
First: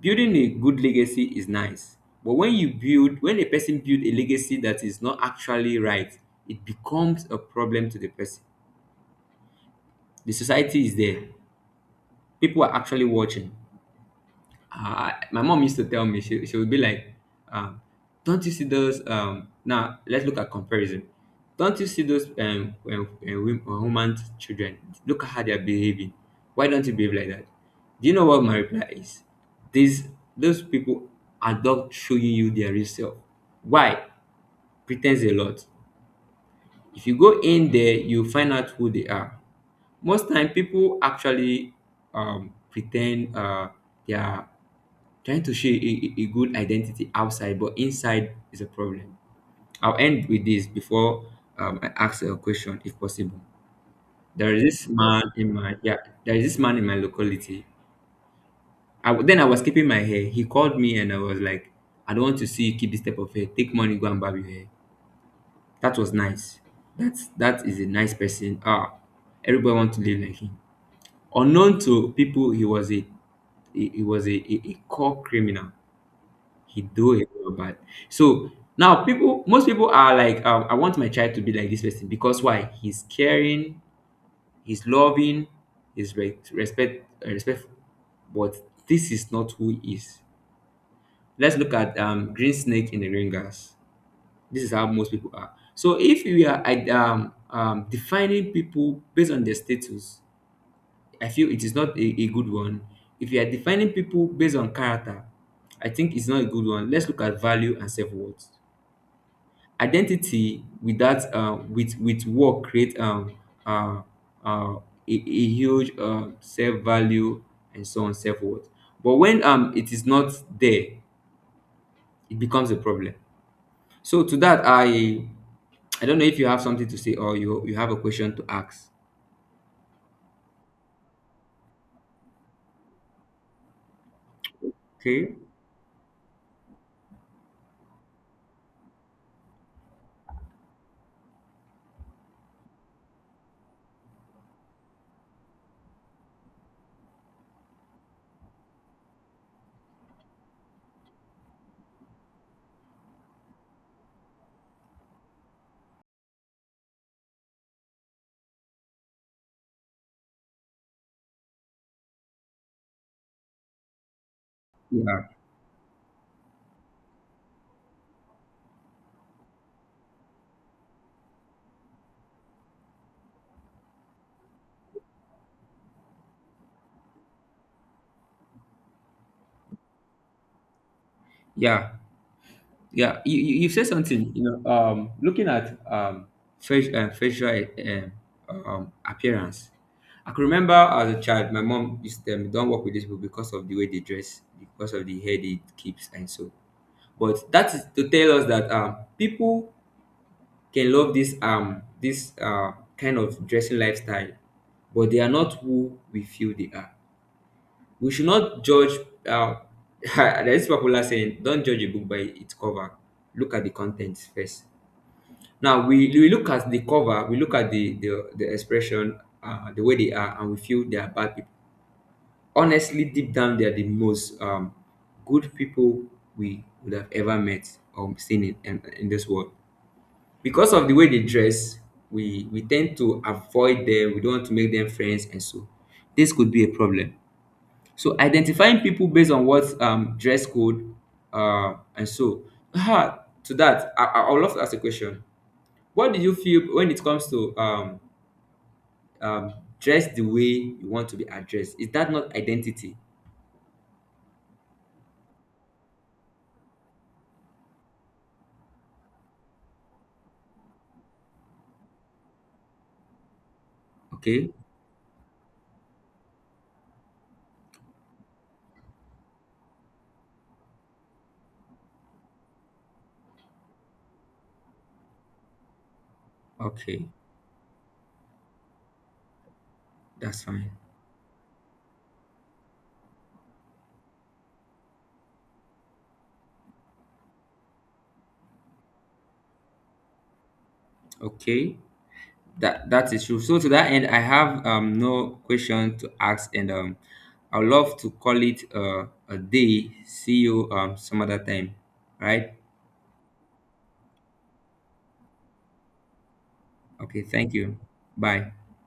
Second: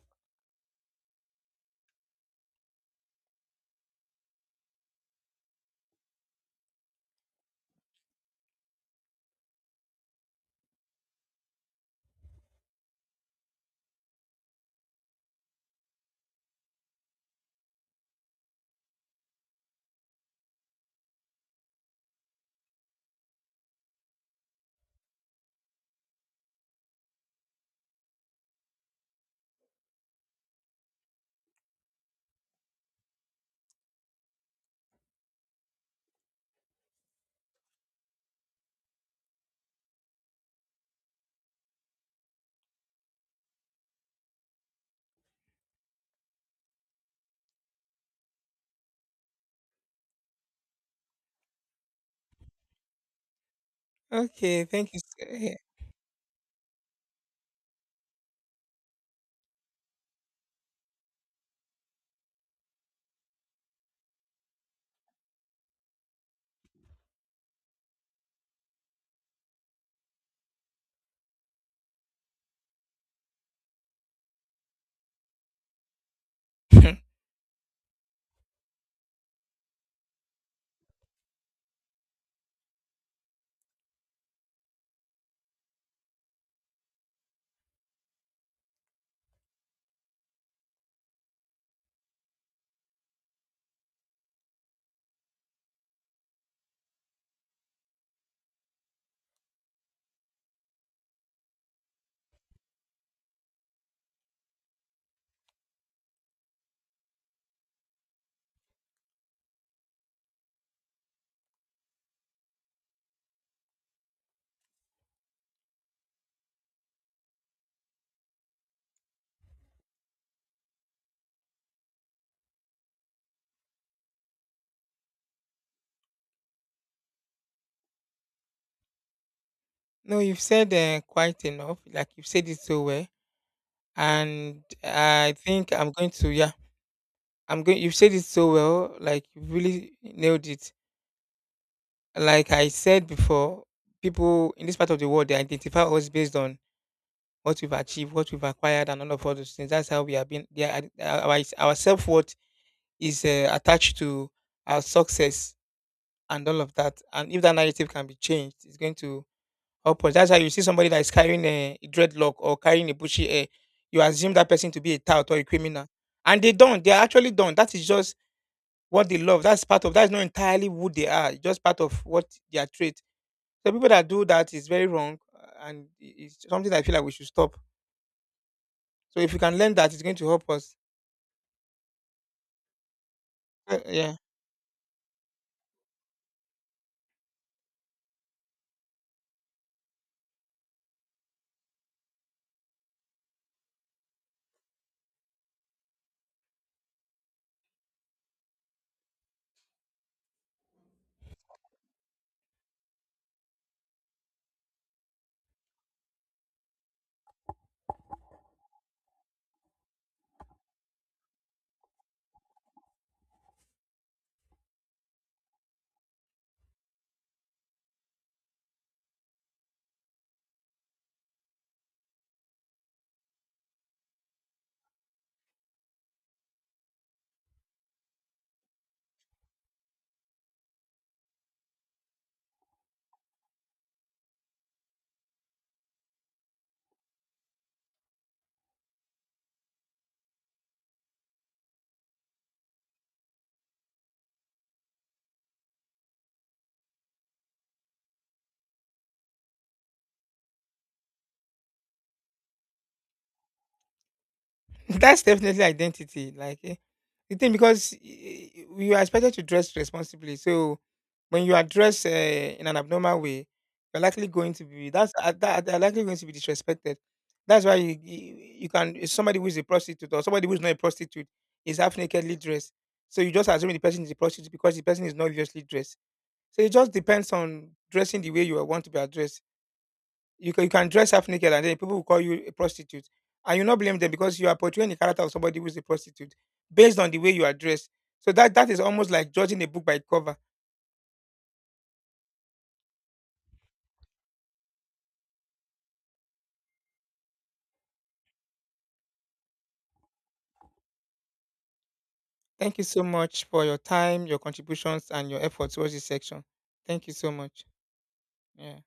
Speaker 2: Building a good legacy is nice, but when a person build a legacy that is not actually right, it becomes a problem to the person. The society is there. People are actually watching. My mom used to tell me, she would be like, um, "Don't you see those? Now let's look at comparison. Don't you see those woman's children? Look at how they are behaving. Why don't you behave like that? Do you know what my reply is? These those people are not showing you their real self. Why? Pretends a lot. If you go in there, you find out who they are. Most time, people actually pretend they are trying to show a good identity outside, but inside is a problem. I'll end with this before I ask a question, if possible. There is
Speaker 1: Okay.
Speaker 2: this
Speaker 1: Thank you.
Speaker 2: man in my yeah, there is this man in my locality. Then I was keeping my hair. He called me and I was like, I don't want to see you keep this type of hair. Take money, go and barb your hair. That was nice. That is a nice person. Ah, everybody want to live like him. Unknown to people, he was a he was a core criminal. He
Speaker 1: Eh,
Speaker 2: do a lot of bad. So now people, most people are like, I want my child to be like this person because why? He's caring, he's loving, he's respectful. But this is not who he is. Let's look at Green Snake in the Ringers. This is how most people are. So if we are defining people based on their status, I feel it is not a good one. If you are defining people based on character, I think it's not a good one. Let's look at value and self worth. Identity with that with work create uh, uh, a, a huge self value and so on, self worth. But when it is not there, it becomes a problem. So to that, I don't know if you have something to say or you have a question to ask.
Speaker 1: No, you've said quite enough. Like you've said it so well, and I
Speaker 2: Okay.
Speaker 1: think I'm going to. Yeah, I'm going. You've said it so well. Like you really nailed it. Like I said before, people in this part of the world, they identify us based on what we've achieved, what we've acquired, and all of all those things. That's how we have been. Yeah, our self worth is attached to our success and all of that. And if that narrative can be changed, it's going to upwards. That's how you see somebody that is carrying a dreadlock or carrying a bushy hair. You assume that person to be a tout
Speaker 2: Yeah.
Speaker 1: or a criminal. And they don't. They are actually don't. That is just what they love. That's part of, that's not entirely who they are. It's just part of what their trait. So people that do that is very wrong, it's something that I feel like we should stop. So if we can learn that, it's going to help us.
Speaker 2: Yeah. Yeah. You said
Speaker 1: Yeah.
Speaker 2: something. You know. Looking at facial facial appearance. I can remember as a child, my mom used to tell me, "Don't work with these people because of the way they dress, because of the hair they keeps, and so." But that is to tell us that people can love this kind of dressing lifestyle, but they are not who we feel they are. We should not judge. Uh, there is popular saying, "Don't judge a book by its cover. Look at the content first." Now we look at the cover, we look at the expression, the way they are, and we feel they are bad people. Honestly, deep down, they are the most good people we would have ever met or seen in this world. Because of the way they dress, we tend to avoid them. We don't want to make them friends, and so this could be a problem. So identifying people based on what dress code and so ah, to that, I would love to ask a question. What do you feel when it comes to um, dress the way you want to be addressed? Is that not identity?
Speaker 1: That's definitely identity. Like the thing, because you are expected to dress responsibly. So when you are dressed in an abnormal way, you're likely
Speaker 2: Okay,
Speaker 1: going to be, that they're likely going to be disrespected. That's why you can, if somebody who is a prostitute or somebody who is not a prostitute is half nakedly dressed. So you just assume the person is a prostitute because the person is not obviously dressed. So it just
Speaker 2: okay,
Speaker 1: depends on dressing the way you want to be addressed.
Speaker 2: that's
Speaker 1: You
Speaker 2: fine.
Speaker 1: can dress half naked and then people will call you a prostitute. And you not blame them, because you are portraying the character of somebody who is a prostitute based on the way you are dressed. So that is almost like judging a book by its cover.
Speaker 2: Okay, that that is true. So to that end, I have no question to ask, and I would love to call it a day. See you some other time. Right?
Speaker 1: Thank you so much for your time, your contributions, and your efforts towards this section. Thank you
Speaker 2: Okay.
Speaker 1: so
Speaker 2: Thank
Speaker 1: much.
Speaker 2: you. Bye.
Speaker 1: Yeah.